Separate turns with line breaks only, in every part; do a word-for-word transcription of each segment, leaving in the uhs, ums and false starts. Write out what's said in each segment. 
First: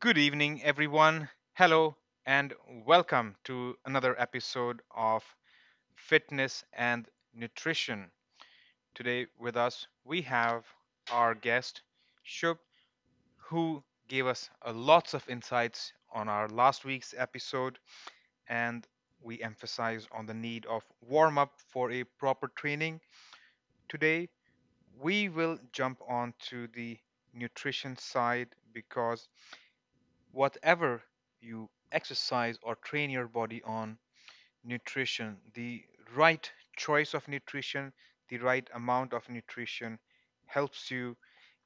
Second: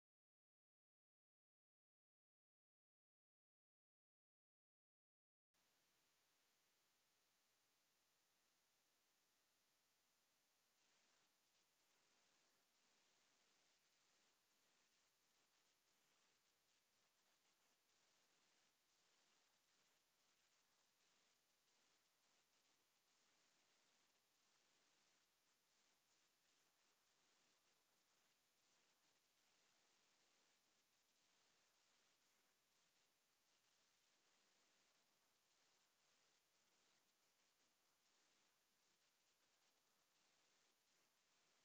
Good evening, everyone. Hello, and welcome to another episode of Fitness and Nutrition. Today, with us, we have our guest, Shub, who gave us a lots of insights on our last week's episode, and we emphasize on the need of warm up for a proper training. Today, we will jump on to the nutrition side because whatever you exercise or train your body on nutrition, the right choice of nutrition, the right amount of nutrition helps you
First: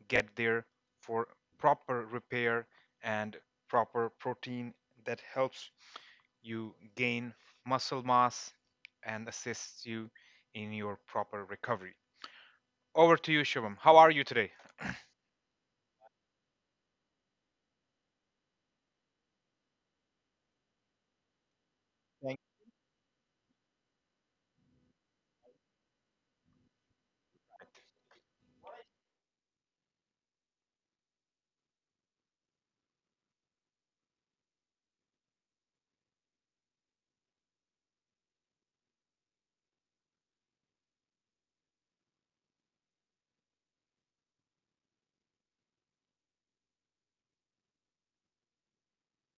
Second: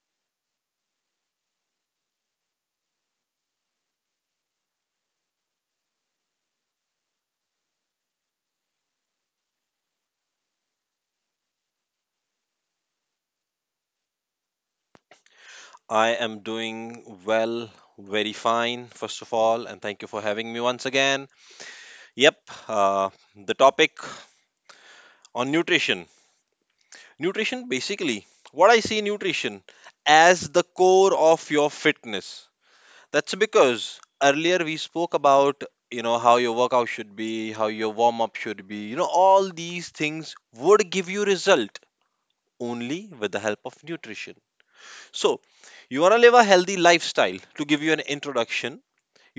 get there for proper repair and proper protein that helps you gain muscle mass and assists you in your proper recovery. Over to you, Shivam. How are you today?
I am doing well, very fine, first of all, and thank you for having me once again.
Thank-
Yep.
you.
Uh, the topic on nutrition. Nutrition, basically, what I see nutrition as the core of your fitness. That's because earlier we spoke about, you know, how your workout should be, how your warm up should be. You know, all these things would give you result only with the help of nutrition. So, you want to live a healthy lifestyle, to give you an introduction.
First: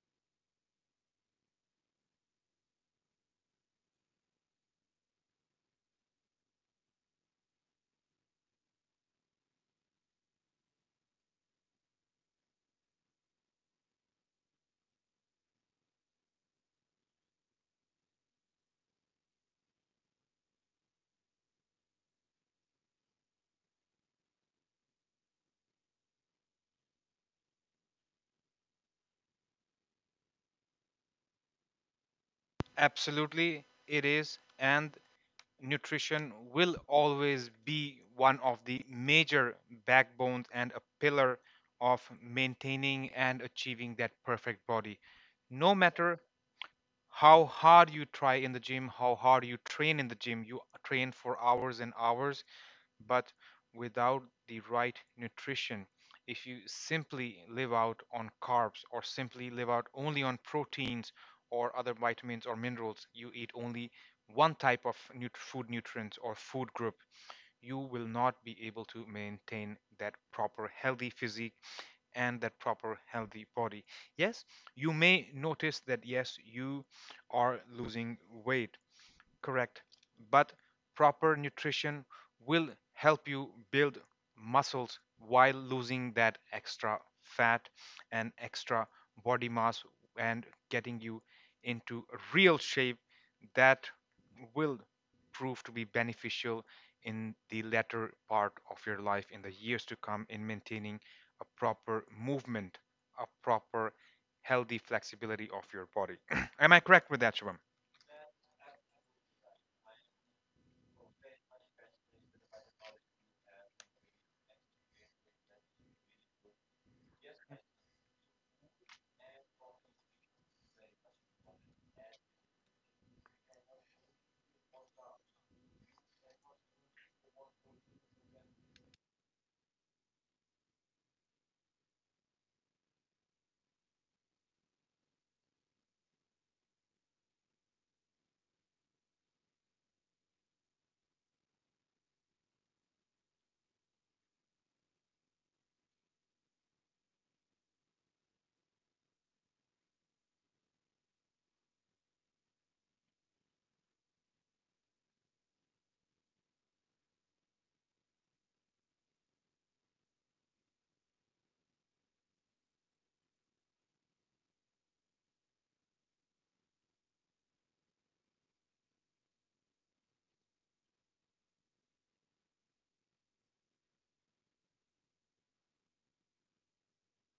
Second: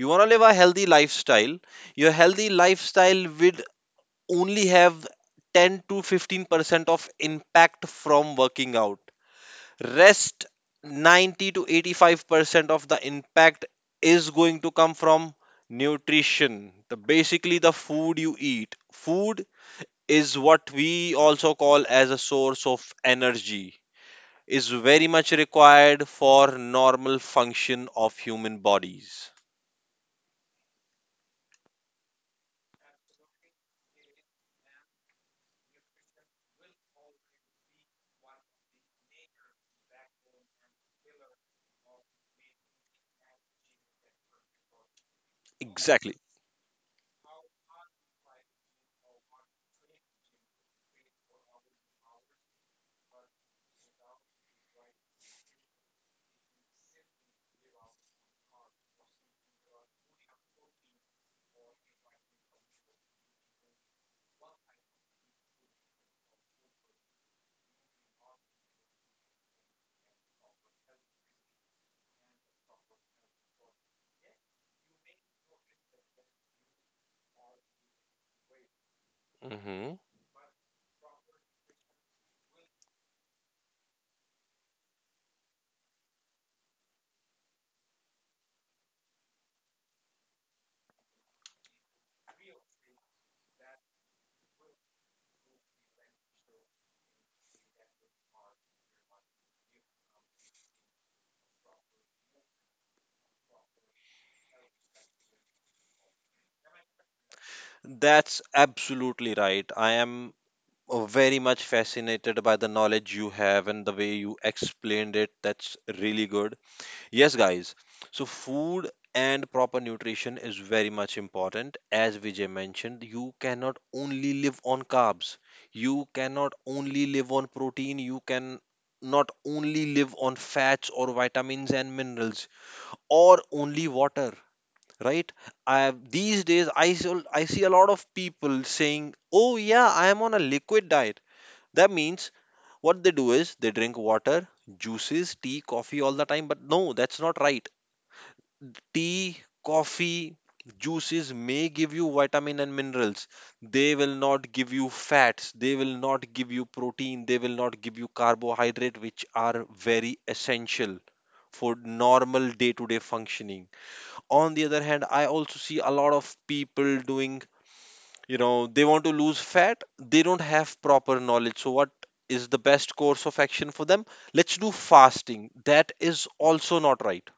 You want to live a healthy lifestyle. Your healthy lifestyle will only have ten to fifteen percent of impact from working out. Rest ninety to eighty-five percent of the impact is going to come from nutrition. The basically the food you eat. Food is what we also call as a source of energy is very much required for normal function of human bodies.
Absolutely it is, and nutrition will always be one of the major backbones and a pillar of maintaining and achieving that perfect body. No
Exactly.
matter how hard you try in the gym, how hard you train in the gym, you train for hours and hours, but without the right nutrition, if you simply live out on carbs or simply live out only on proteins or other vitamins or minerals, you eat only one type of nut- food nutrients or food group, you will not be able to maintain that proper healthy physique and that proper healthy body. Yes, you may notice that yes, you are losing weight. Correct.
Mhm.
But proper nutrition will help you build muscles while losing that extra fat and extra body mass and getting you into real shape that will prove to be beneficial in the latter part of your life, in the years to come, in maintaining a proper movement, a proper healthy flexibility of your body. Am I correct with that, Shubham?
That's absolutely right. I am uh, very much fascinated by the knowledge you have and the way you explained it. That's really good. Yes, guys. So, food and proper nutrition is very much important. As Vijay mentioned, you cannot only live on carbs, you cannot only live on protein, you can not only live on fats or vitamins and minerals or only water, right? I these days i see, I see a lot of people saying, oh yeah, I am on a liquid diet. That means what they do is they drink water, juices, tea, coffee all the time, but no, that's not right. Tea, coffee, juices may give you vitamin and minerals. They will not give you fats, they will not give you protein, they will not give you carbohydrate, which are very essential for normal day to day functioning. On the other hand, I also see a lot of people doing, you know they want to lose fat, they don't have proper knowledge, so what is the best course of action for them? Let's do fasting. That is also not right.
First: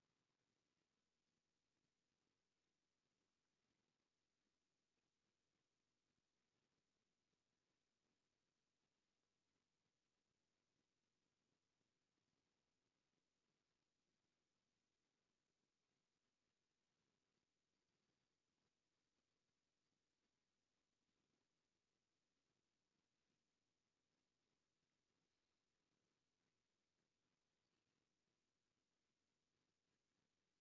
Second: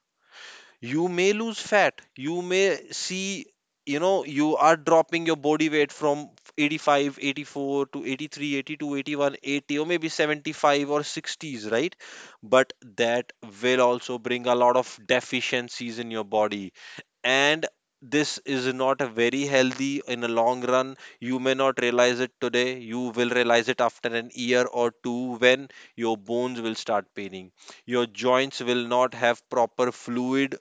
You may lose fat, you may see, you know you are dropping your body weight from eighty-five, eighty-four to eighty-three, eighty-two, eighty-one, eighty, or maybe seventy-five or sixties, right? But that will also bring a lot of deficiencies in your body, and this is not a very healthy in a long run. You may not realize it today, you will realize it after an year or two, when your bones will start paining, your joints will not have proper fluid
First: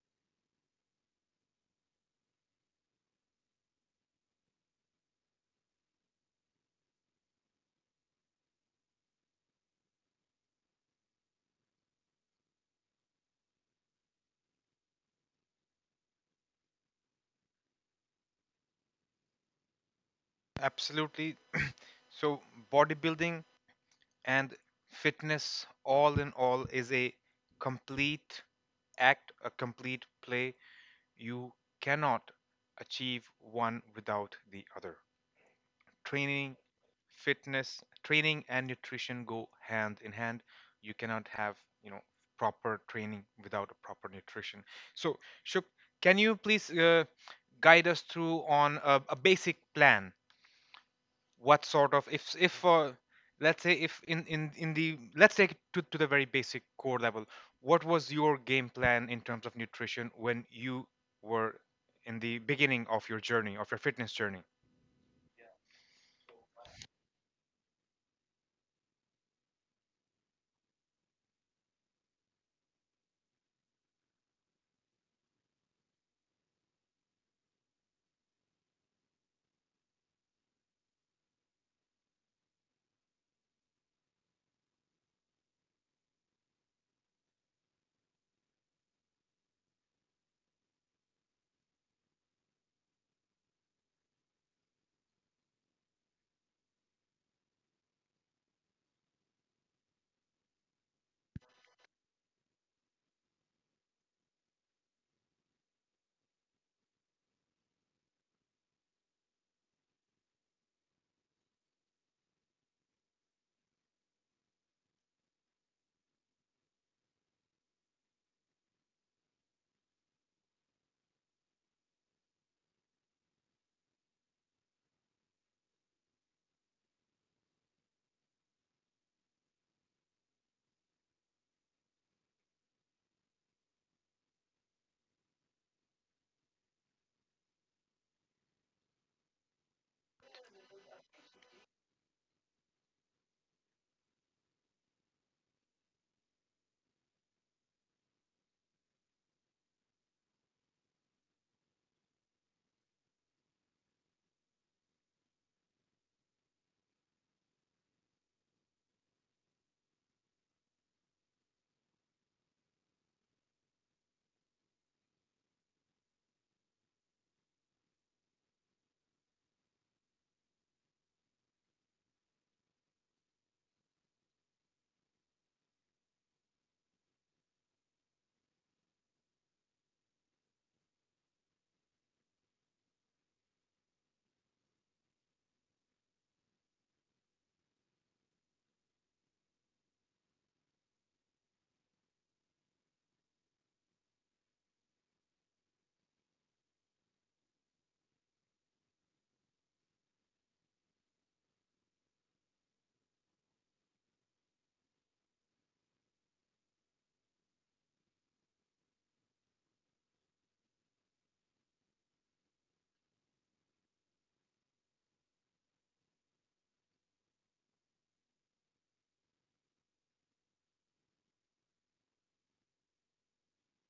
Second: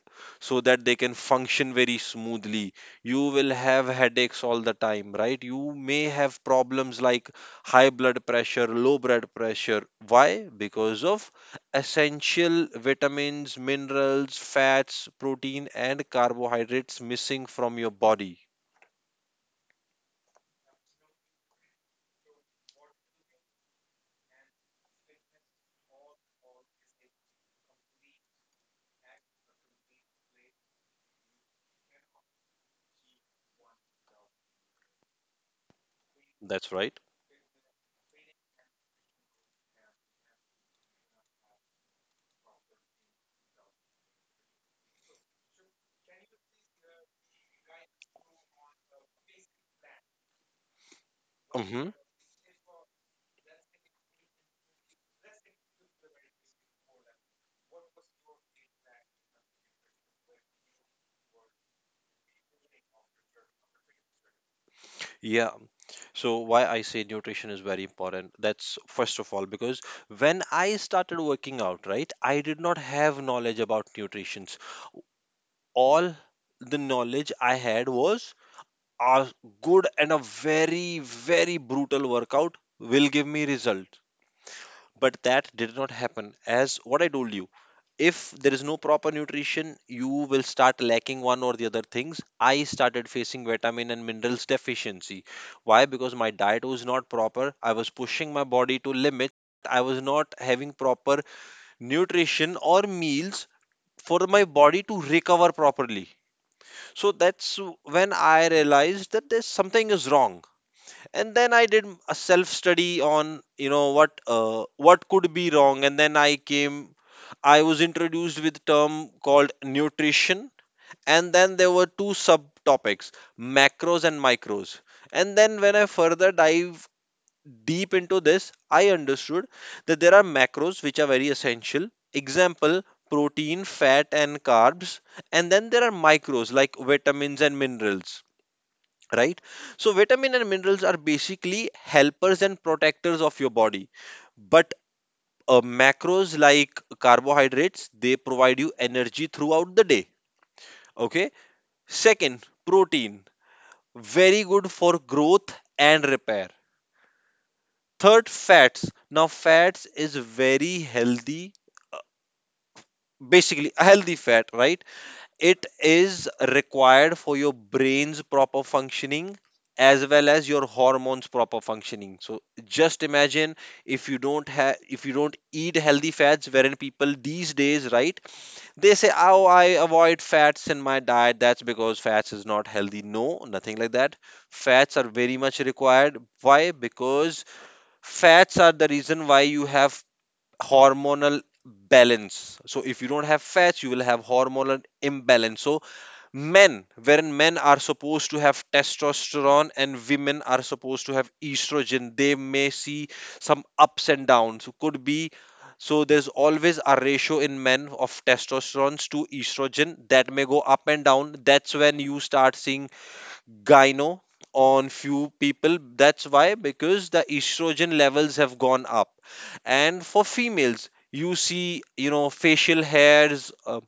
so that they can function very smoothly. You will have headaches all the time, right? You may have problems like high blood pressure, low blood pressure. Why? Because of essential vitamins, minerals, fats, protein, and carbohydrates missing from your body.
Absolutely. So, bodybuilding and fitness, all in all, is a complete act, a complete play. You cannot achieve one without the other. Training,
That's right.
fitness, training and nutrition go hand in hand. You cannot have, you know, proper training without a proper nutrition. So, Shuk, can you please uh, guide us through on a, a basic plan, what
Hmm.
sort of if if for, let's say, if in in in the, let's take it to, to the very basic core level, what was your game plan in terms of nutrition when you were in the beginning of your journey, of your fitness journey?
Yeah. So why I say nutrition is very important. That's first of all because when I started working out, right, I did not have knowledge about nutrition. All the knowledge I had was a good and a very very brutal workout will give me result. But that did not happen. As what I told you, if there is no proper nutrition, you will start lacking one or the other things. I started facing vitamin and minerals deficiency. Why? Because my diet was not proper, I was pushing my body to limit, I was not having proper nutrition or meals for my body to recover properly. So that's when I realized that there's something is wrong. And then I did a self study on you know what uh, what could be wrong, and then i came I was introduced with term called nutrition. And then there were two subtopics, macros and micros. And then when I further dive deep into this, I understood that there are macros which are very essential. Example, protein, fat, and carbs. And then there are micros like vitamins and minerals, right? So vitamin and minerals are basically helpers and protectors of your body. But uh, macros like carbohydrates, they provide you energy throughout the day. Okay. Second, protein, very good for growth and repair. Third, fats. Now fats is very healthy, basically a healthy fat, right? It is required for your brain's proper functioning as well as your hormones proper functioning. So just imagine, if you don't have if you don't eat healthy fats, wherein people these days, right, they say, oh, I avoid fats in my diet, that's because fats is not healthy. No, nothing like that. Fats are very much required. Why? Because fats are the reason why you have hormonal balance. So if you don't have fats, you will have hormonal imbalance. So men wherein men are supposed to have testosterone and women are supposed to have estrogen, they may see some ups and downs, could be. So there's always a ratio in men of testosterone to estrogen that may go up and down. That's when you start seeing gyno on few people. That's why. Because the estrogen levels have gone up. And for females, you see, you know facial hairs, uh,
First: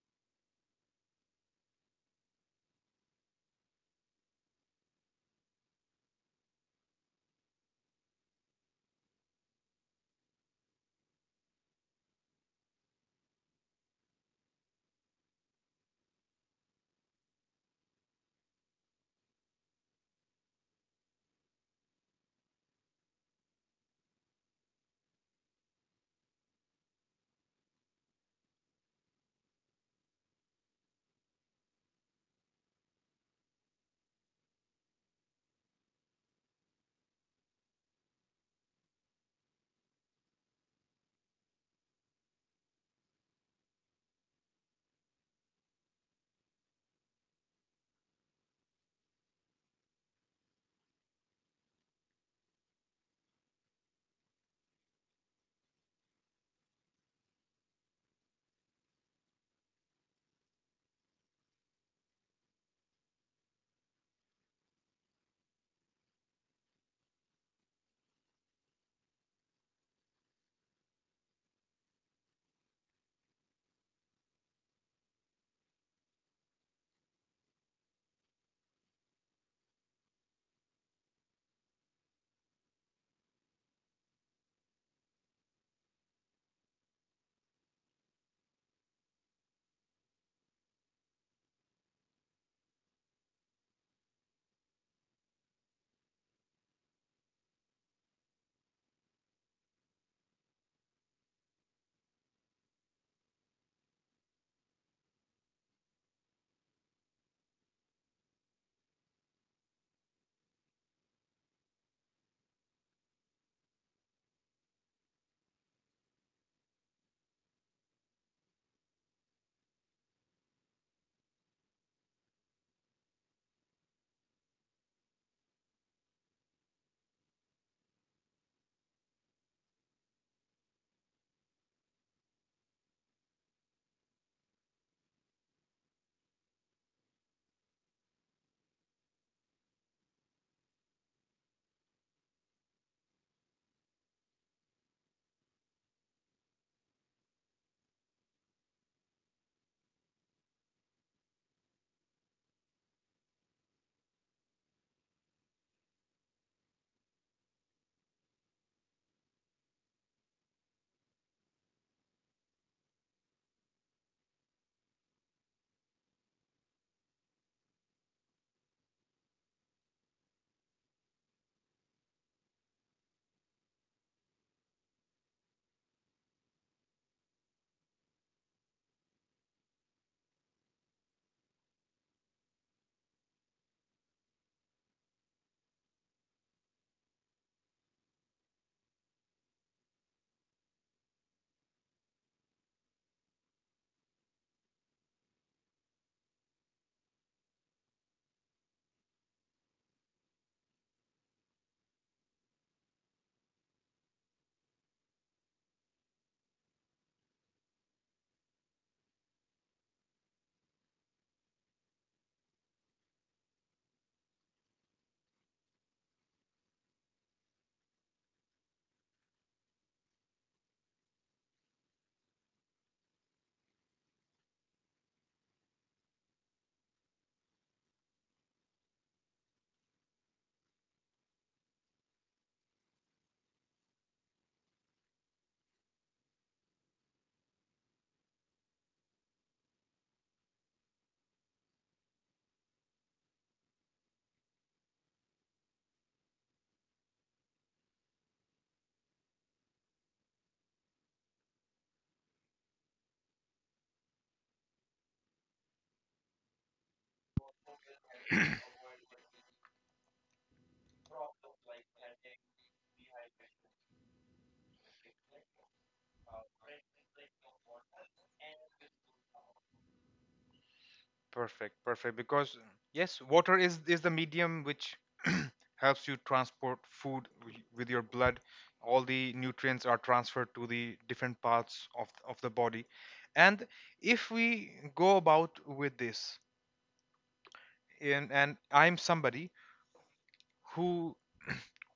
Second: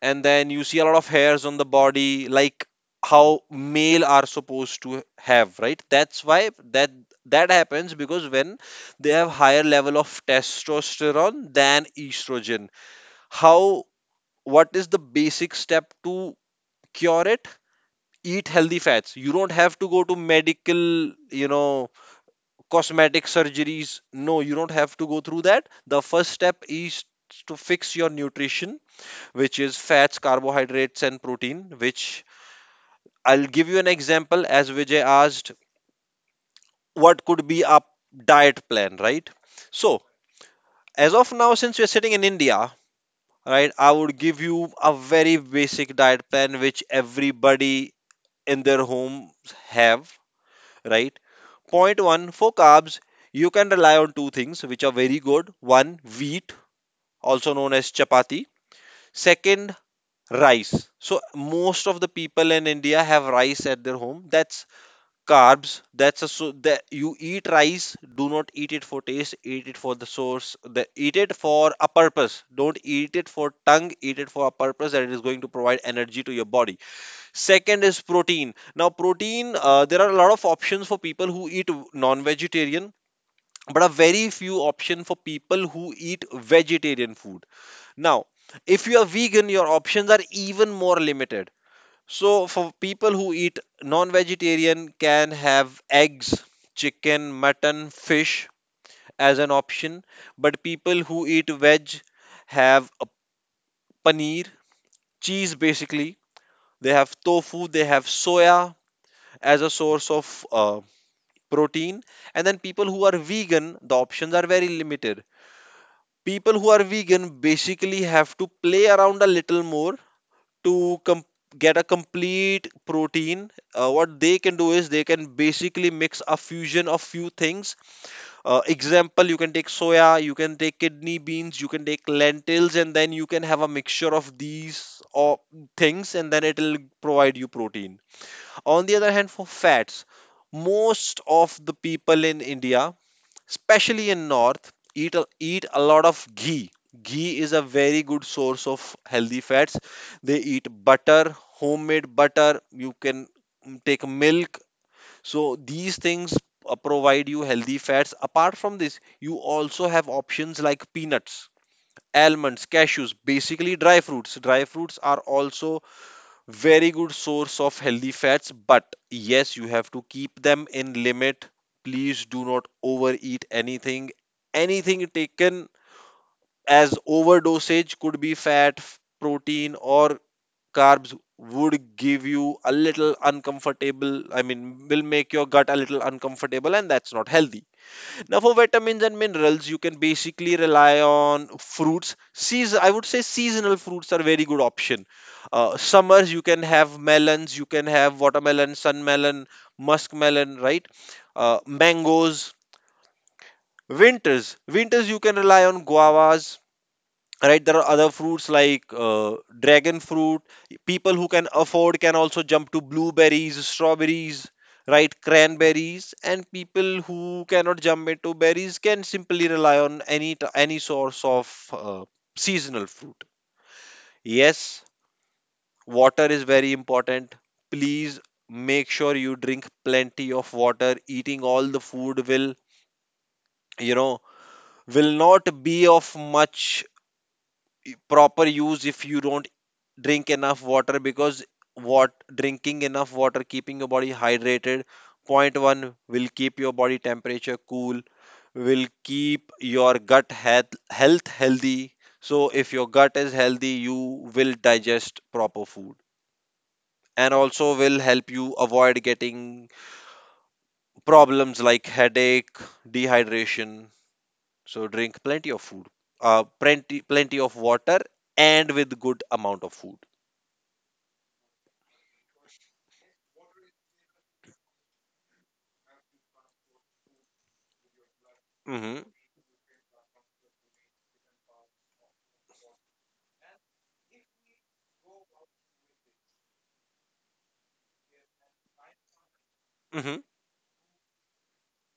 and then you see a lot of hairs on the body, like how male are supposed to have, right? That's why that that happens. Because when they have higher level of testosterone than estrogen. How? What is the basic step to cure it? Eat healthy fats. You don't have to go to medical, you know cosmetic surgeries. No, you don't have to go through that. The first step is to fix your nutrition, which is fats, carbohydrates, and protein. Which I'll give you an example as Vijay asked, what could be a diet plan, right? So, as of now, since we're sitting in India, right, I would give you a very basic diet plan which everybody in their homes have, right? Point one, for carbs, you can rely on two things which are very good. One, wheat, also known as chapati. Second, rice. So most of the people in India have rice at their home. That's carbs. That's a so that you eat rice, do not eat it for taste, eat it for the source, the, eat it for a purpose, don't eat it for tongue, eat it for a purpose that it is going to provide energy to your body. Second is protein. Now protein, uh, there are a lot of options for people who eat non-vegetarian, but a very few option for people who eat vegetarian food. Now, if you are vegan, your options are even more limited. So for people who eat non-vegetarian can have eggs, chicken, mutton, fish as an option, but people who eat veg have a paneer, cheese basically. They have tofu, they have soya as a source of uh, protein. And then people who are vegan, the options are very limited. People who are vegan basically have to play around a little more to com- get a complete protein. Uh, what they can do is they can basically mix a fusion of few things. Uh, example, you can take soya, you can take kidney beans, you can take lentils, and then you can have a mixture of these or things, and then it'll provide you protein. On the other hand, for fats, most of the people in India, especially in north, eat a, eat a lot of ghee. Ghee is a very good source of healthy fats. They eat butter, homemade butter. You can mm, take milk. So these things uh, provide you healthy fats. Apart from this, you also have options like peanuts, almonds, cashews, basically dry fruits. Dry fruits are also very good source of healthy fats, but yes, you have to keep them in limit. Please do not overeat anything. Anything taken as overdosage could be fat, f- protein, or carbs, would give you a a little little uncomfortable. Uncomfortable, I mean, will make your gut a little uncomfortable, and that's not healthy. Now, for vitamins and minerals, you can basically rely on fruits. Seas- I would say seasonal fruits are very good option. Uh, summers, you can have melons, you can have watermelon, sunmelon, muskmelon, right? Uh, mangoes. Winters, winters, you can rely on guavas, right? There are other fruits like uh, dragon fruit. People who can afford can also jump to blueberries, strawberries, right, cranberries. And people who cannot jump into berries can simply rely on any t- any source of uh, seasonal fruit. Yes, water is very important. Please make sure you drink plenty of water. Eating all the food will you know will not be of much proper use if you don't drink enough water. Because what drinking enough water, keeping your body hydrated, point one, will keep your body temperature cool, will keep your gut health, health healthy. So if your gut is healthy, you will digest proper food and also will help you avoid getting problems like headache, dehydration. So drink plenty of food, uh, plenty plenty of water and with good amount of food.
Perfect, perfect, because yes, water is is the medium which helps you transport food wi- with your blood. All
Mhm.
the nutrients are transferred to the different parts of of the body. And if we go about with this, and and I'm somebody
Mhm.
who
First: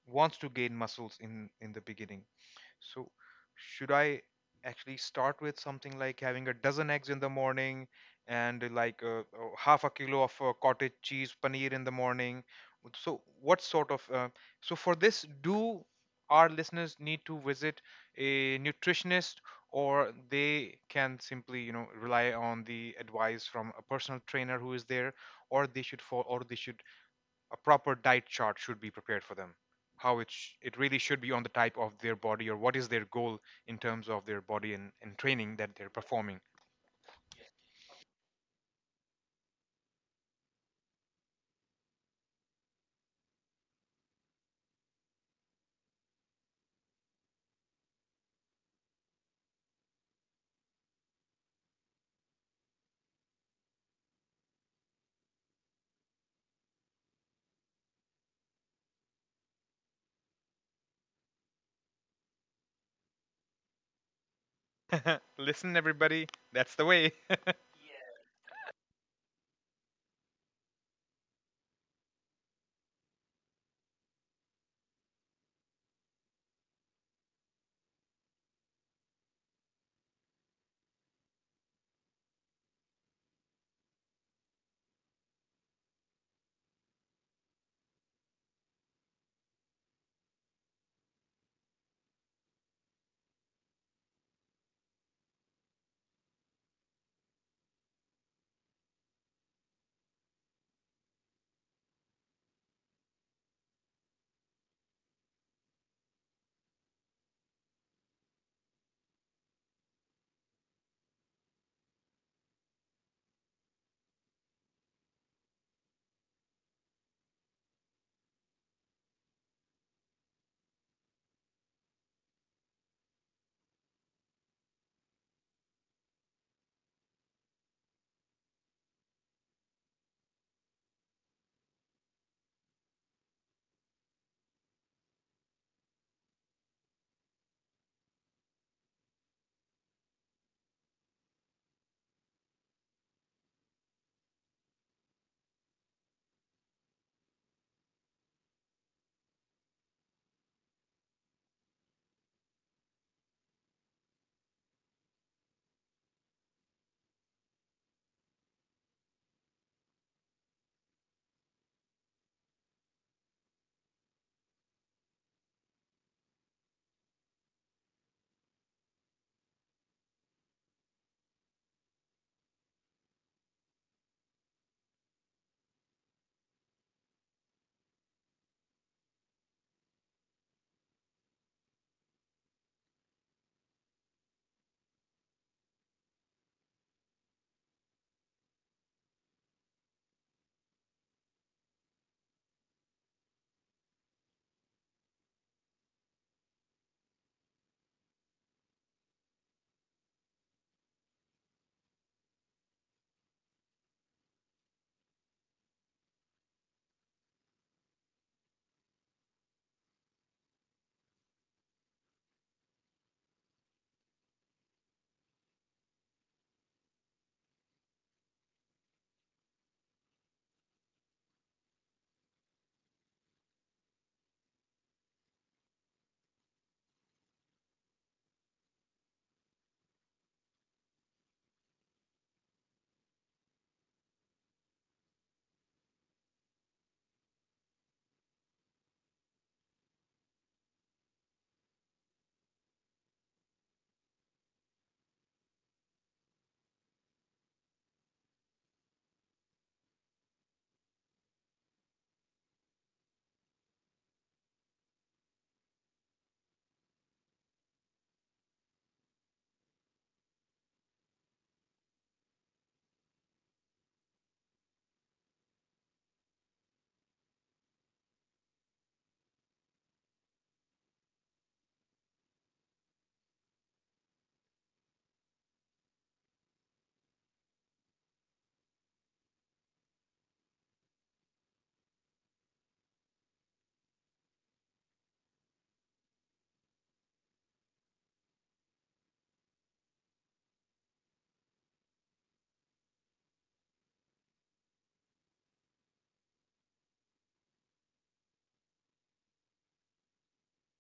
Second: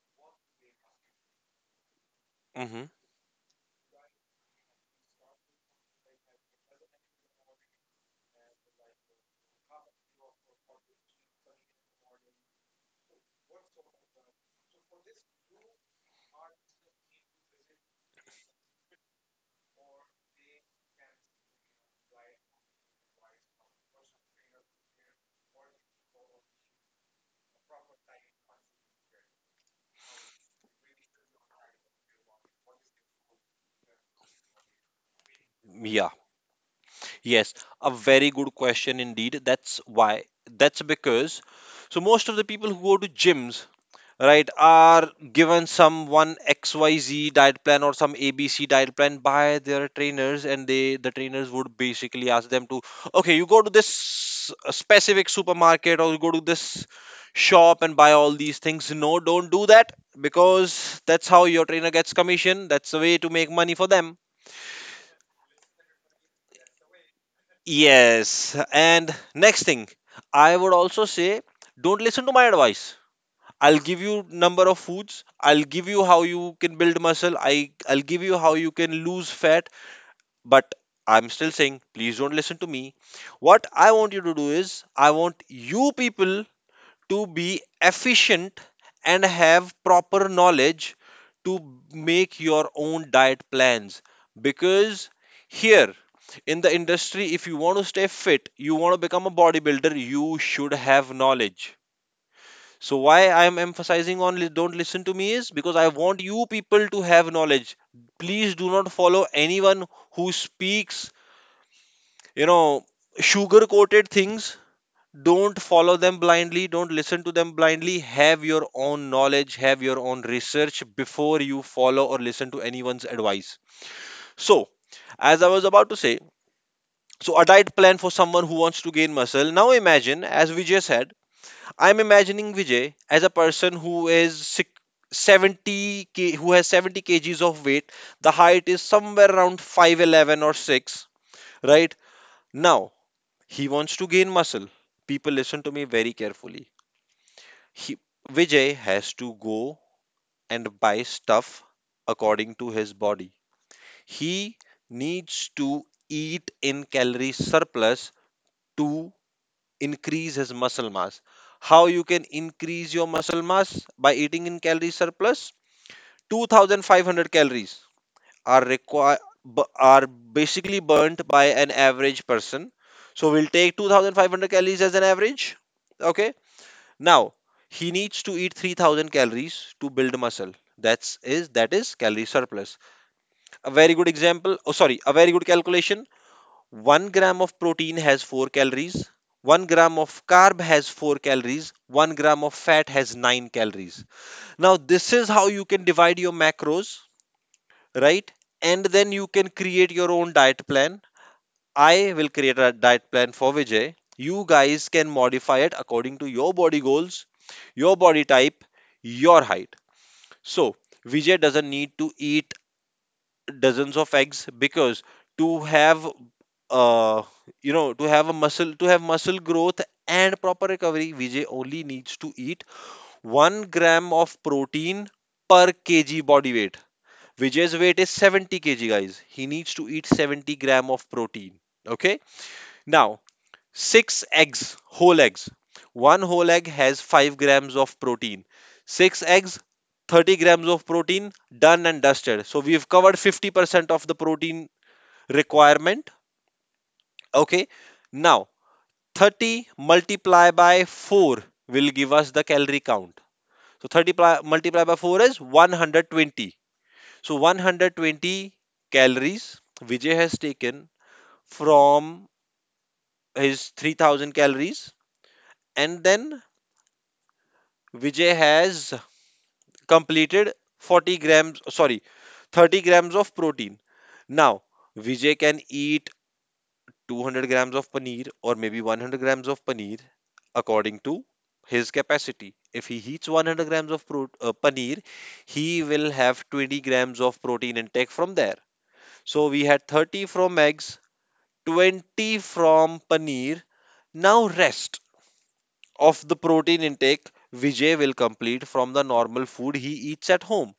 wants to gain muscles in in the beginning,
Mhm.
so should I actually start with something like having a dozen eggs in the morning and like uh, uh, half a kilo of uh, cottage cheese paneer in the morning? So what sort of uh, so for this, do our listeners need to visit a nutritionist, or they can simply, you know, rely on the advice from a personal trainer who is there, or they should fall, or they should, a proper diet chart should be prepared for them? How it sh- it really should be on the type of their body, or what is their goal in terms of their body and, and training that they're
Yeah.
performing?
Yes. A very good question indeed. That's why. That's because so most of the people who go to gyms, right, are given some one X Y Z diet plan or some A B C diet plan by their trainers, and they the trainers would basically ask them to, okay, you go to this uh, specific supermarket or you go to this shop and buy all these things. No, don't do that because that's how your trainer gets commission. That's the way to make money for them.
Listen, everybody, that's the way.
Yes, and next thing, I would also say don't listen to my advice. I'll give you number of foods, I'll give you how you can build muscle, I I'll give you how you can lose fat, but I'm still saying, please don't listen to me. What I want you to do is I want you people to be efficient and have proper knowledge to make your own diet plans, because here in the industry, if you want to stay fit, you want to become a bodybuilder, you should have knowledge. So why I am emphasizing on li- don't listen to me is because I want you people to have knowledge. Please do not follow anyone who speaks you know sugar coated things. Don't follow them blindly, don't listen to them blindly, have your own knowledge, have your own research before you follow or listen to anyone's advice. So, as I was about to say, so a diet plan for someone who wants to gain muscle, now imagine, as Vijay said, I'm imagining Vijay as a person who is sick, 70 k, who has seventy kgs of weight, the height is somewhere around five'eleven or six, right? Now he wants to gain muscle. People, listen to me very carefully. He, Vijay has to go and buy stuff according to his body. He needs to eat in calorie surplus to increase his muscle mass. How you can increase your muscle mass by eating in calorie surplus? two thousand five hundred calories are require are basically burnt by an average person. So we'll take two thousand five hundred calories as an average. Okay. Now, he needs to eat three thousand calories to build muscle. That's is that is calorie surplus. A very good example, oh sorry, a very good calculation. one gram of protein has four calories. one gram of carb has four calories. one gram of fat has nine calories. Now, this is how you can divide your macros, right? And then you can create your own diet plan. I will create a diet plan for Vijay. You guys can modify it according to your body goals, your body type, your height. So, Vijay doesn't need to eat dozens of eggs, because to have uh you know to have a muscle to have muscle growth and proper recovery, Vijay only needs to eat one gram of protein per kg body weight. Vijay's weight is seventy kg, guys. He needs to eat seventy gram of protein. Okay? Now, six eggs, whole eggs. One whole egg has five grams of protein. Six eggs, thirty grams of protein, done and dusted. So we've covered fifty percent of the protein requirement. Okay. Now, thirty multiplied by four will give us the calorie count. So thirty pli- multiplied by four is one hundred twenty. So one hundred twenty calories Vijay has taken from his three thousand calories, and then Vijay has completed forty grams, sorry, thirty grams of protein. Now, Vijay can eat two hundred grams of paneer, or maybe one hundred grams of paneer according to his capacity. If he eats one hundred grams of pro- uh, paneer, he will have twenty grams of protein intake from there. So we had thirty from eggs, twenty from paneer. Now, rest of the protein intake Vijay will complete from the normal food he eats at home.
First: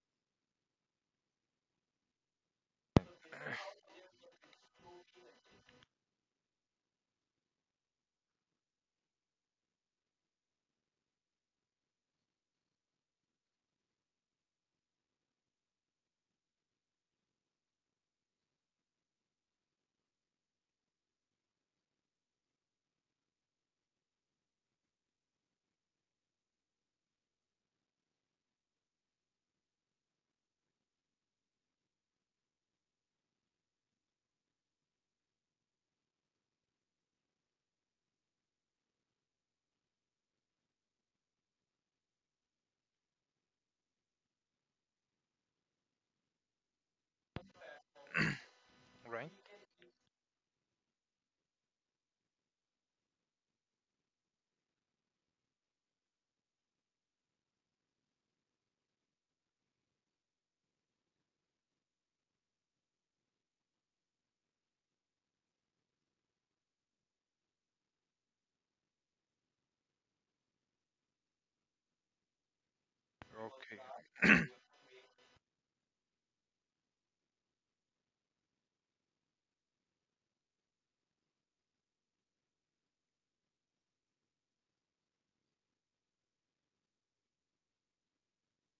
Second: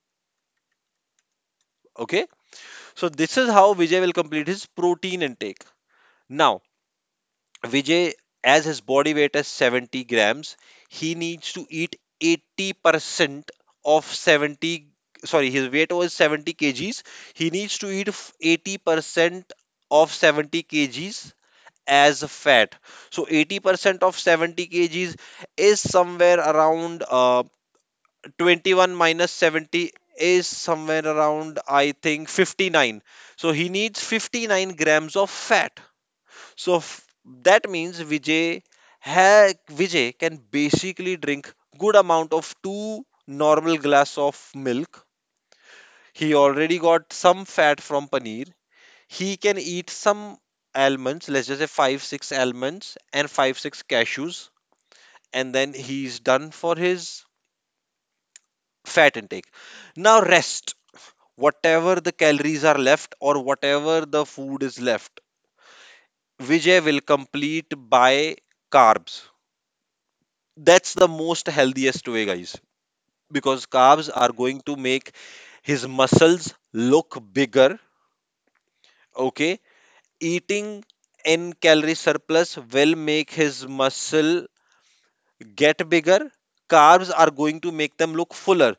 Okay. So this is how Vijay will complete his protein intake. Now, Vijay, as his body weight is seventy grams, he needs to eat eighty percent of seventy. Sorry, his weight was seventy kgs. He needs to eat f- eighty percent of seventy kgs as a fat. So eighty percent of seventy kgs is somewhere around uh, twenty-one minus seventy is somewhere around, I think, fifty-nine. So he needs fifty-nine grams of fat. So f- that means vijay ha- Vijay can basically drink good amount of two normal glass of milk. He already got some fat from paneer.
Right.
He can eat some almonds, let's just say five six almonds and five six cashews, and then he's done for his fat intake. Now, rest, whatever the calories are left or whatever the food is left, Vijay will complete by carbs. That's the most healthiest way, guys, because
Okay.
carbs are going to make his muscles look bigger. Okay, eating in calorie surplus will make his muscle get bigger. Carbs are going to make them look fuller.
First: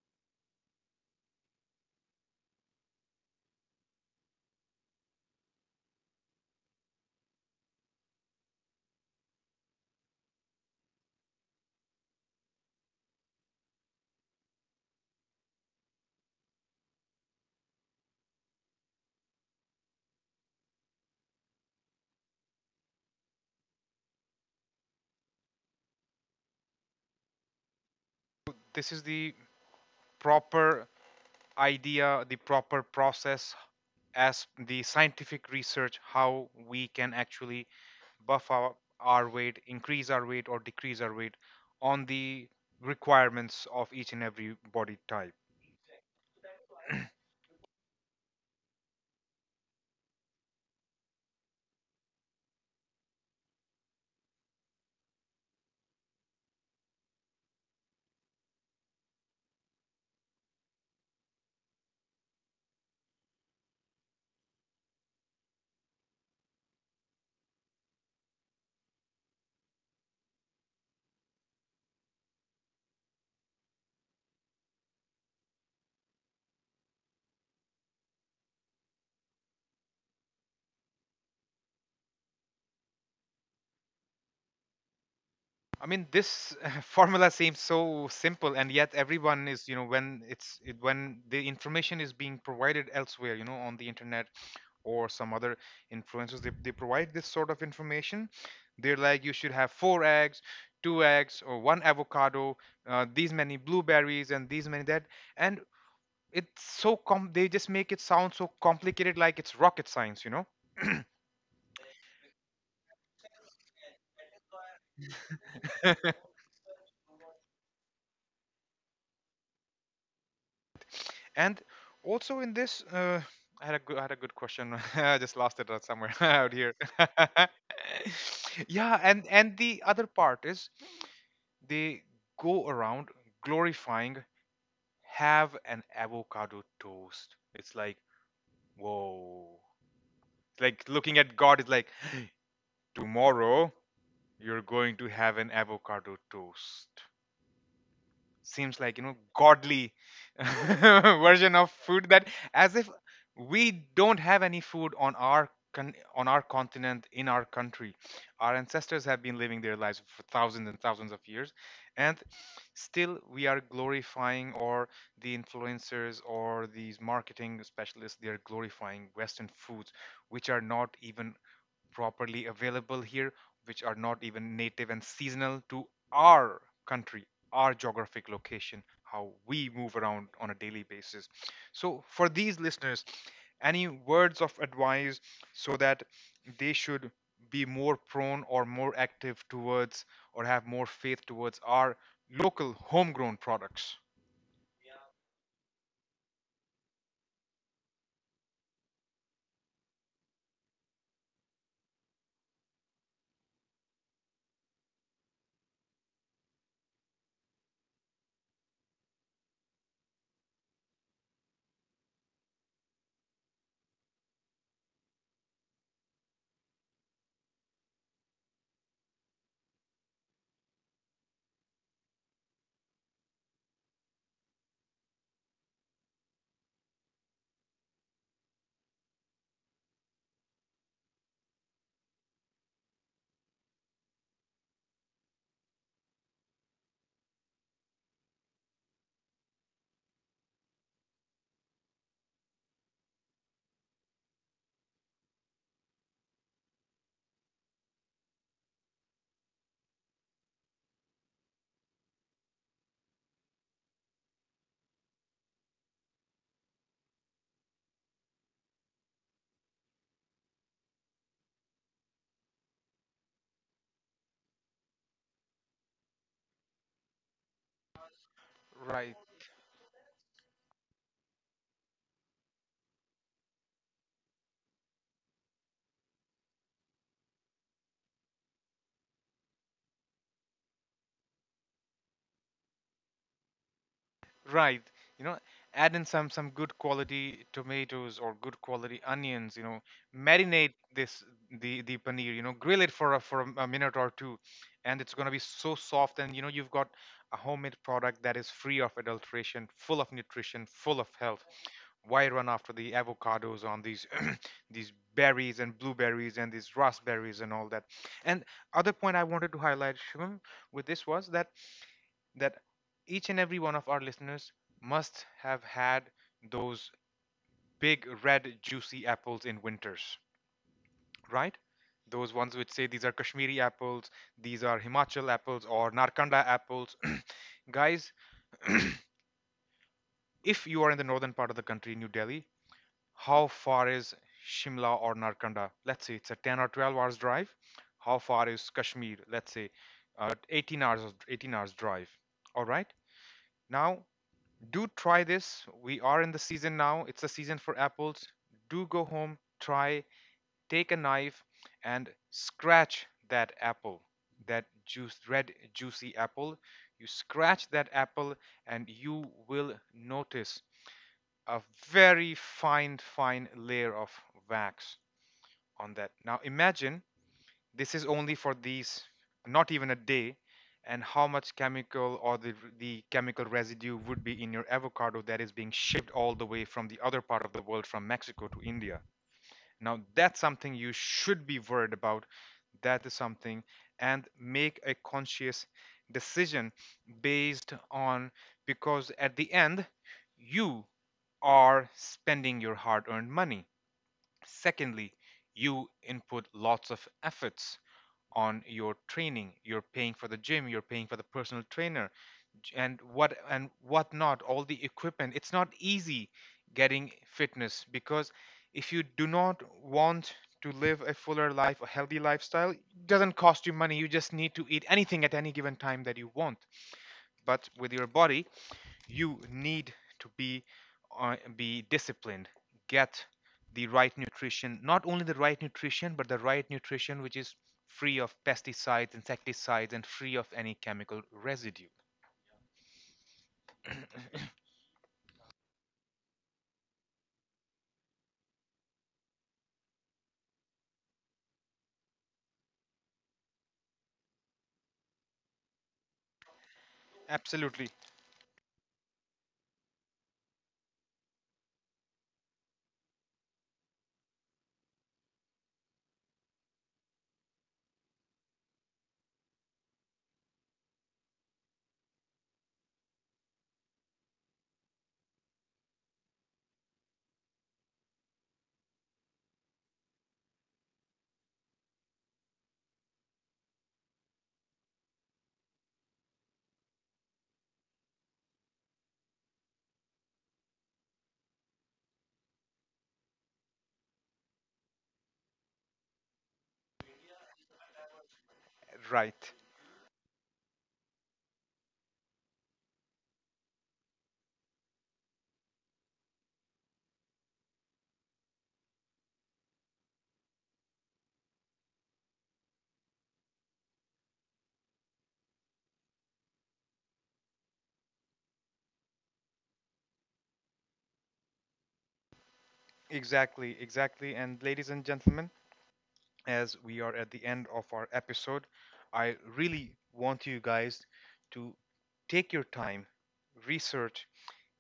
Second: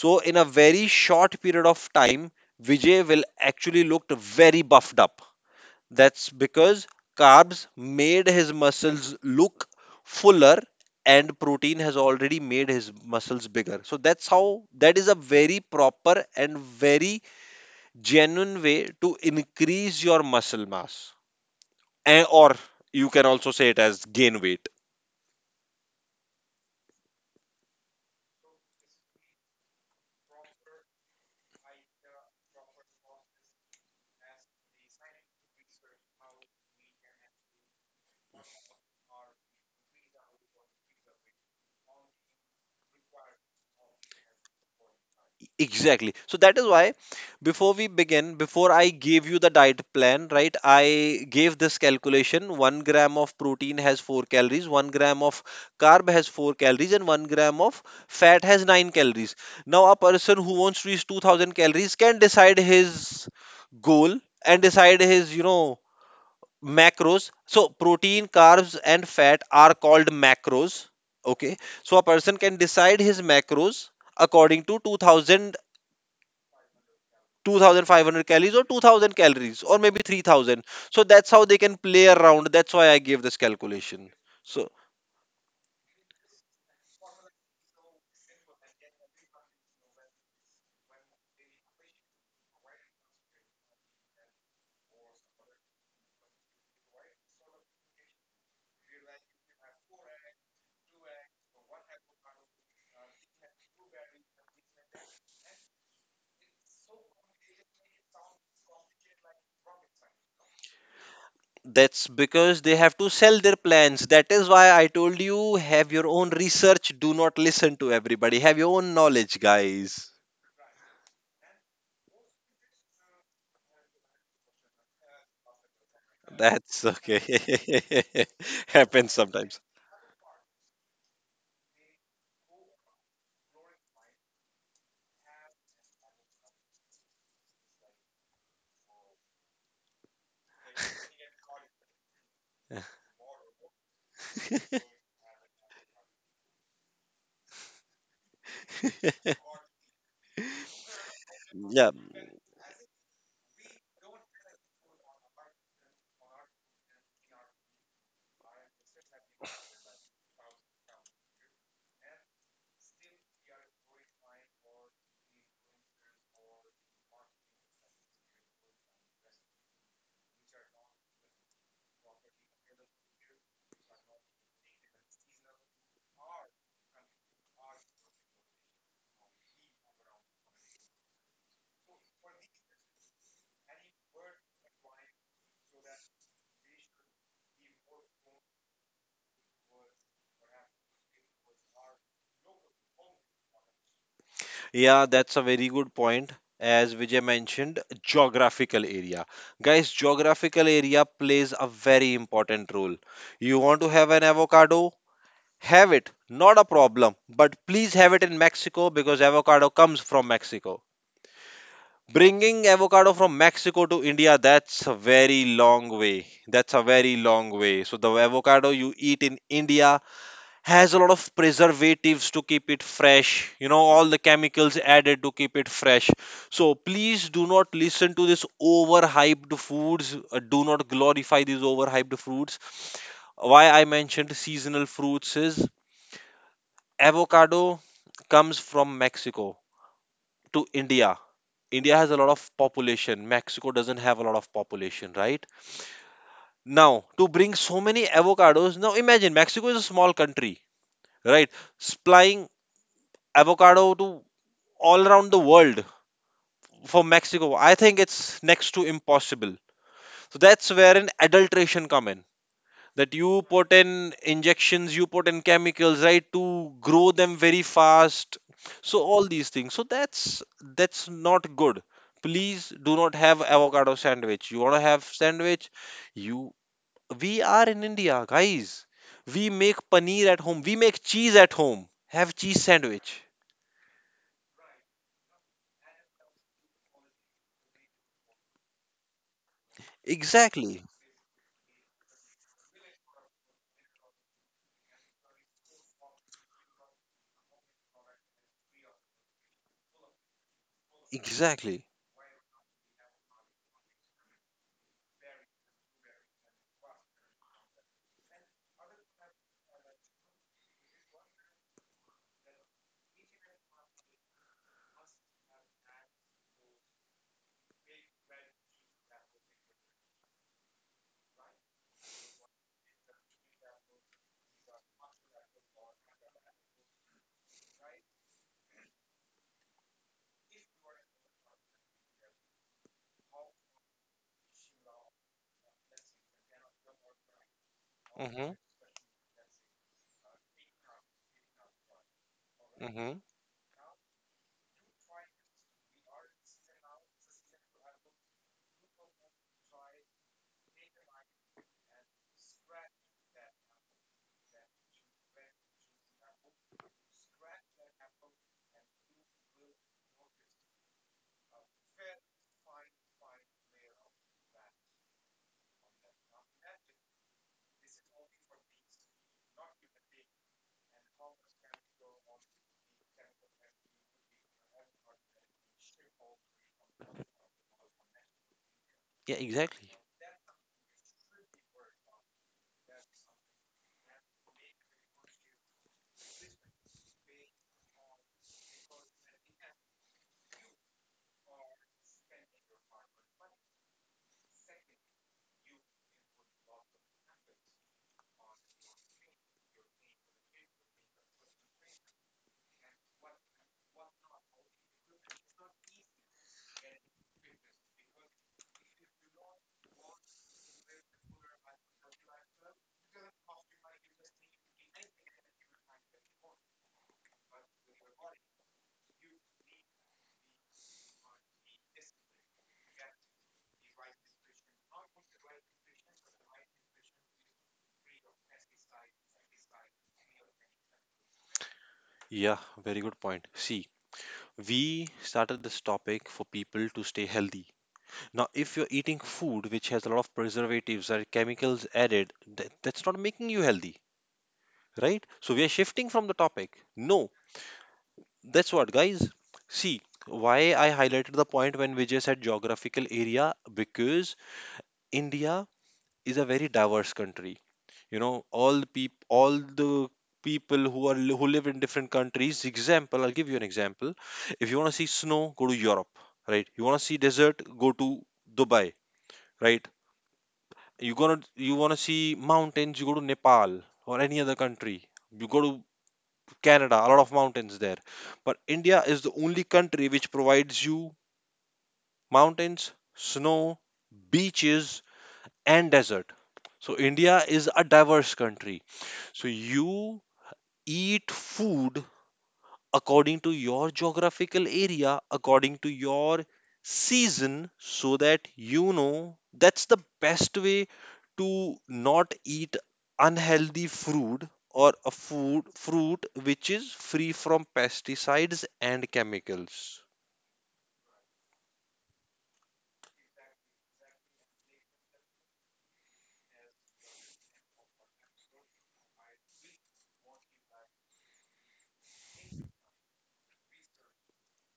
So in a very short period of time, Vijay will actually look very buffed up. That's because carbs made his muscles look fuller, and protein has already made his muscles bigger. So that's how that is a very proper and very genuine way to increase your muscle mass. And or you can also say it as gain weight.
So this is the proper idea, the proper process, as the scientific research, how we can actually buff our, our weight, increase our weight or decrease our weight on the requirements of each and every body type.
Exactly. So that is why before we begin, before I gave you the diet plan, right, I gave this calculation. One gram of protein has four calories, one gram of carb has four calories, and one gram of fat has nine calories. Now, a person who wants to reach two thousand calories can decide his goal and decide his, you know, macros. So protein, carbs, and fat are called macros. Okay. So a person can decide his macros according to two thousand, two thousand five hundred calories, or two thousand calories, or maybe three thousand. So that's how they can play around. That's why I gave this calculation. So
I mean, this formula seems so simple, and yet everyone is, you know, when it's it, when the information is being provided elsewhere, you know, on the internet or some other influencers, they, they provide this sort of information. They're like, you should have four eggs, two eggs, or one avocado, uh, these many blueberries, and these many that. And it's so com, they just make it sound so complicated, like it's rocket science, you know?
that's because they have to sell their plans. That is why I told you, have your own research, do not listen to everybody, have your own knowledge, guys.
And also in this, uh, I had a good, I had a good question. I just lost it out somewhere out here.
That's okay.
Yeah,
happens
and and
sometimes.
the other part is they go around glorifying, have an avocado toast. It's like whoa, like looking at God. Is like tomorrow you're going to have an avocado toast. Seems like, you know, godly version of
Yeah.
food, that as if we don't have any food on our con- on our continent, in our country. Our ancestors have been living their lives for thousands and thousands of years, and still we are glorifying, or the influencers or these marketing specialists, they are glorifying western foods which are not even properly available here, which are not even native and seasonal to our country, our geographic location, how we move around on a daily basis. So, for these listeners, any words of advice so that they should be more prone or more active towards, or have more faith towards our local homegrown products?
Yeah, that's a very good point. As Vijay mentioned, geographical area. Guys, geographical area plays a very important role. You want to have an avocado? Have it, not a problem. But please have it in Mexico, because avocado comes from Mexico. Bringing avocado from Mexico to India, that's a very long way. That's a very long way. So the avocado you eat in India has a lot of preservatives to keep it fresh you know all the chemicals added to keep it fresh. So please do not listen to this overhyped foods. Uh, do not glorify these overhyped fruits. Why I mentioned seasonal fruits is avocado comes from Mexico to India. India has a lot of population, Mexico doesn't have a lot of population, right? Now, to bring so many avocados, now imagine Mexico is a small country, right, supplying avocado to all around the world. For Mexico, I think it's next to impossible. So that's where an adulteration come in. That you put in injections, you put in chemicals, right, to grow them very fast. So
Right.
all these things. So that's that's not good. Please do not have avocado sandwich. You wanna have sandwich? You we are in India, guys. We make paneer at home. We make cheese at home. Have cheese sandwich.
Right. You know, add in some some good quality tomatoes or good quality onions, you know, marinate
Exactly.
this the the paneer, you know, grill it for a, for a, a minute or two, and it's going to be so soft, and you know you've got a homemade product that is free of adulteration, full of nutrition, full of health.
Exactly.
Why run after the avocados on these these berries and blueberries and these raspberries and all that? And other point I wanted to highlight, Shivam, with this was that that each and every one of our listeners must have had those big red juicy apples in winters, right? Those ones which say these are Kashmiri apples, these are Himachal apples, or Narkanda apples. Guys, if you are in the northern part of the country, New Delhi, how far is Shimla or Narkanda? Let's say it's a ten or twelve hours drive. How far
Hmm.
is Kashmir? Let's say uh, eighteen hours, eighteen hours drive. All right.
Mm-hmm.
Now do try this. We are in the season now. It's the season for apples. Do go home, try, take a knife, and scratch that apple, that juice, red, juicy apple. You scratch that apple, and you will notice a very fine, fine layer of wax on that. Now imagine this is only for these, not even a day, and how much chemical or the, the chemical residue would be in your avocado that is being shipped all the way from the other part of the world, from Mexico to India.
Yeah, exactly.
Now, that's something you should be worried about. That is something, and make a conscious decision based on, because at the end, you are spending your hard earned money. Secondly, you input lots of efforts on your training. You're paying for the gym, you're paying for the personal trainer, j- and what and what not, all the equipment. It's not easy getting fitness, because if you do not want to live a fuller life, a healthy lifestyle, it doesn't cost you money. You just need to eat anything at any given time that you want. But with your body, you need to be uh, be disciplined, get the right nutrition, not only the right nutrition, but the right nutrition which is free of pesticides, insecticides, and free of any chemical residue.
Yeah, very good point. See, we started this topic for people to stay healthy. Now, if you're eating food which has a lot of preservatives or chemicals added, that, that's not making you healthy, right? So we are shifting from the topic. No,
Absolutely
that's what, guys. See, why I highlighted the point when Vijay said geographical area, because India is a very diverse country. you know all the peop- all the people who are li- who live in different countries, example I'll give you an example. If you want to see snow, go to Europe. Right, you want to see desert, go to Dubai. Right, you gonna you want to see mountains, you go to Nepal or any other country. You go to Canada, a lot of mountains there. But India is the only country which provides you mountains, snow, beaches, and desert. So India is a diverse country. So
right.
you eat food according to your geographical area, according to your season, so that you know that's the best way to not eat unhealthy fruit or a food fruit which is free from pesticides and chemicals.
Exactly, exactly. And ladies and gentlemen, as we are at the end of our episode, I really want you guys to take your time, research,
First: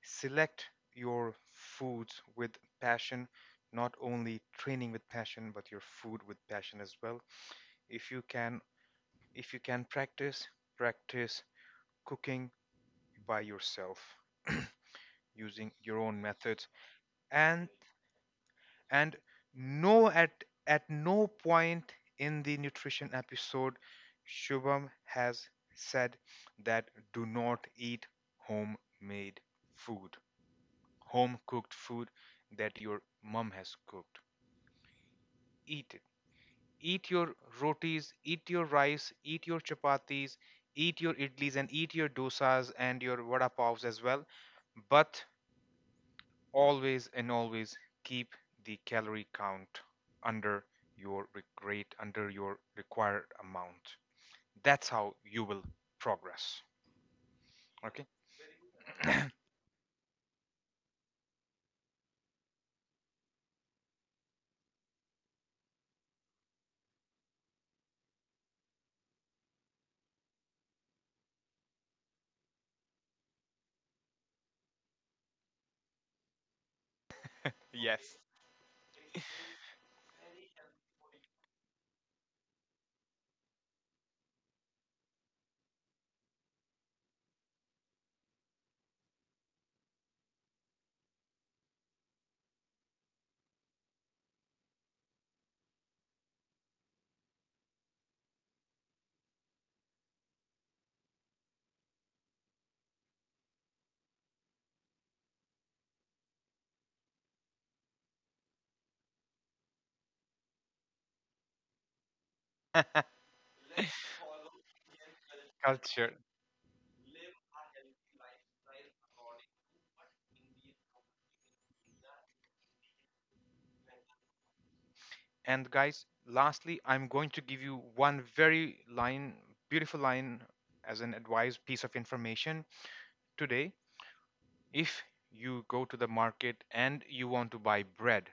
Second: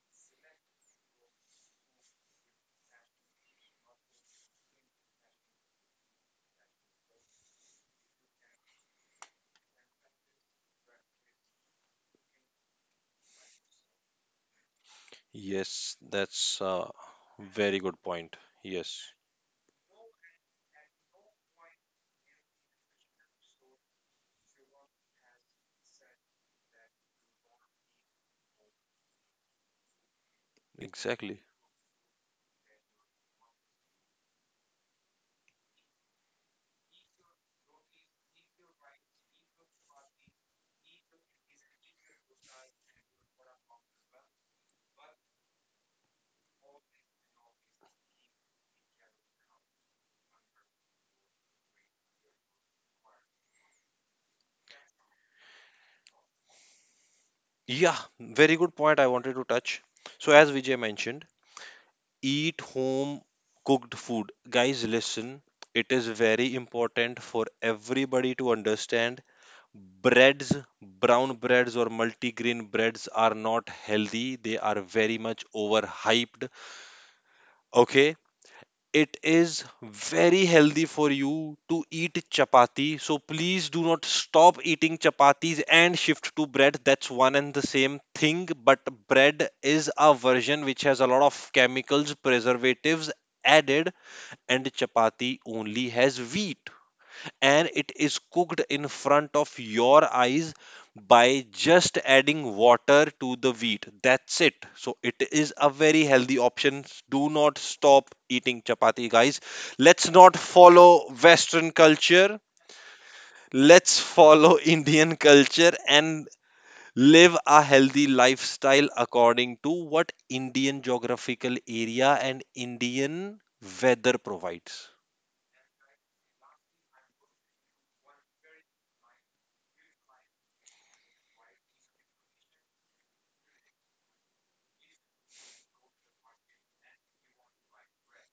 select your foods with passion, not only training with passion, but your food with passion as well. If you can, if you can practice, practice cooking by yourself. Using
Yes,
your own
that's
methods,
a
and
very good point. Yes,
and no, at at no point in the nutrition episode Shubham has said that do not eat homemade food, home
exactly.
cooked food that your mom has cooked. Eat it. Eat your rotis, eat your rice, eat your chapatis, eat your idlis, and eat your dosas and your vada pavs as well. But always and always keep the calorie count under your re- rate, under your required amount. That's how you will progress.
Yeah,
Okay?
very good point I wanted to touch. So, as Vijay mentioned, eat home cooked food. Guys, listen, it is very important for everybody to understand, breads, brown breads, or multigrain breads are not healthy. They are very much overhyped. Okay,
Yes.
it is very healthy for you to eat chapati. So please do not stop eating chapatis and shift to bread. That's one and the same thing. But bread is a version which has a lot of chemicals, preservatives added, and chapati only has wheat, and it is cooked in front of your eyes by just adding water to the wheat. That's it. So it is a very healthy option. Do not stop eating chapati, guys. Let's not follow Western culture. Let's follow Indian culture
Culture.
and live a healthy lifestyle according to what Indian geographical area and Indian weather provides.
And guys, lastly, I'm going to give you one very line, beautiful line, as an advice piece of information today. If you go to the market and you want to buy bread,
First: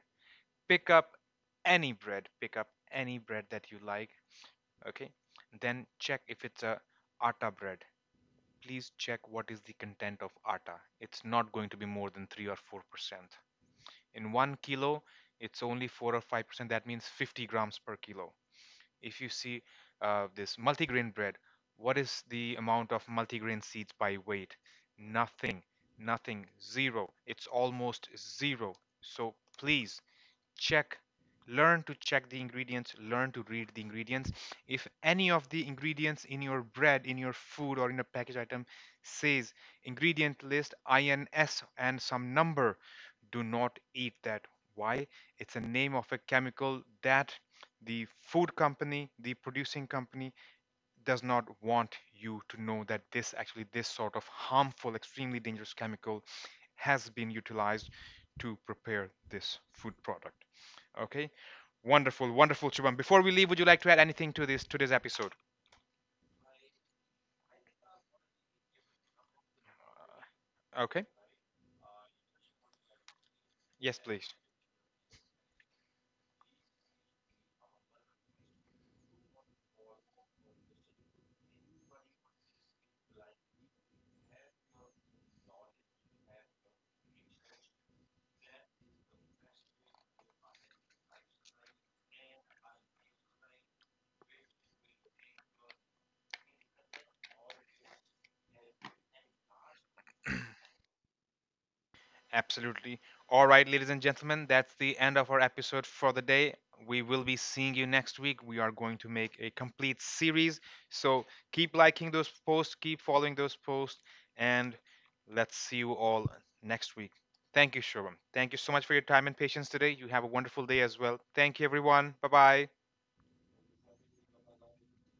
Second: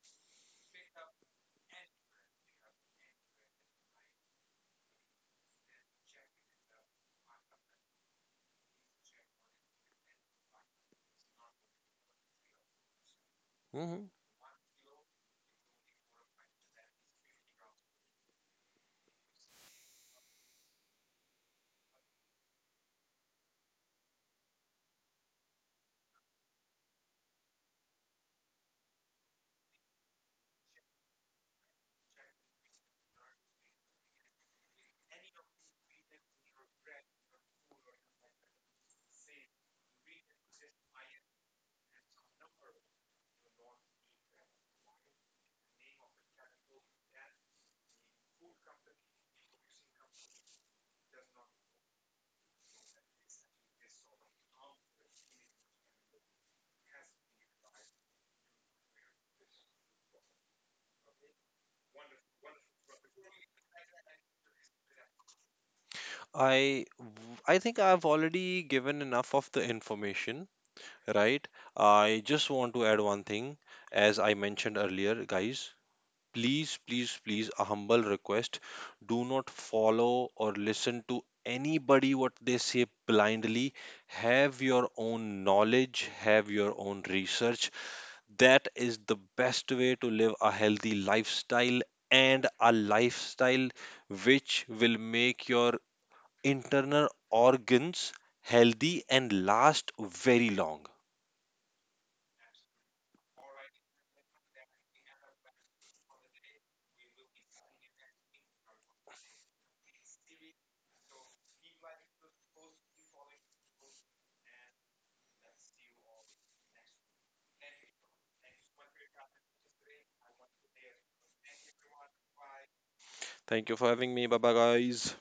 pick up any bread, pick up any bread that you like. Okay, then check if it's a atta bread. Please check what is the content of atta. It's not going to be more than three or four percent
Mhm.
in one kilo. It's only four or five percent, that means fifty grams per kilo. If you see uh, this multigrain bread, what is the amount of multigrain seeds by weight? Nothing, nothing, zero. It's almost zero. So please check, learn to check the ingredients, learn to read the ingredients. If any of the ingredients in your bread, in your food, or in a package item says ingredient list I N S and some number, do not eat that. Why? It's a name of a chemical that the food company, the producing company does not want you to know, that this actually this sort of harmful, extremely dangerous chemical has been utilized to prepare this food product. Okay? Wonderful, wonderful, Shubham. Before we leave, would you like to add anything to this today's episode?
I w- I think I've already given enough of the information,
Okay?
right? I just want to add one thing,
Yes,
as I
please.
mentioned earlier, guys, please, please, please, a humble request, do not follow or listen to anybody what they say blindly. Have your own knowledge, have your own research. That is the best way to live a healthy lifestyle and a lifestyle which will make your internal organs healthy and last very long.
Absolutely. All right, ladies and gentlemen, that's the end of our episode for the day. We will be seeing you next week. We are going to make a complete series. So keep liking those posts, keep following those posts, and let's see you all next week. Thank you, Shubham. Thank you so much for your time and patience today. You have a wonderful day as well. Thank you, everyone. Bye bye.
Thank you for having me. Bye bye, guys.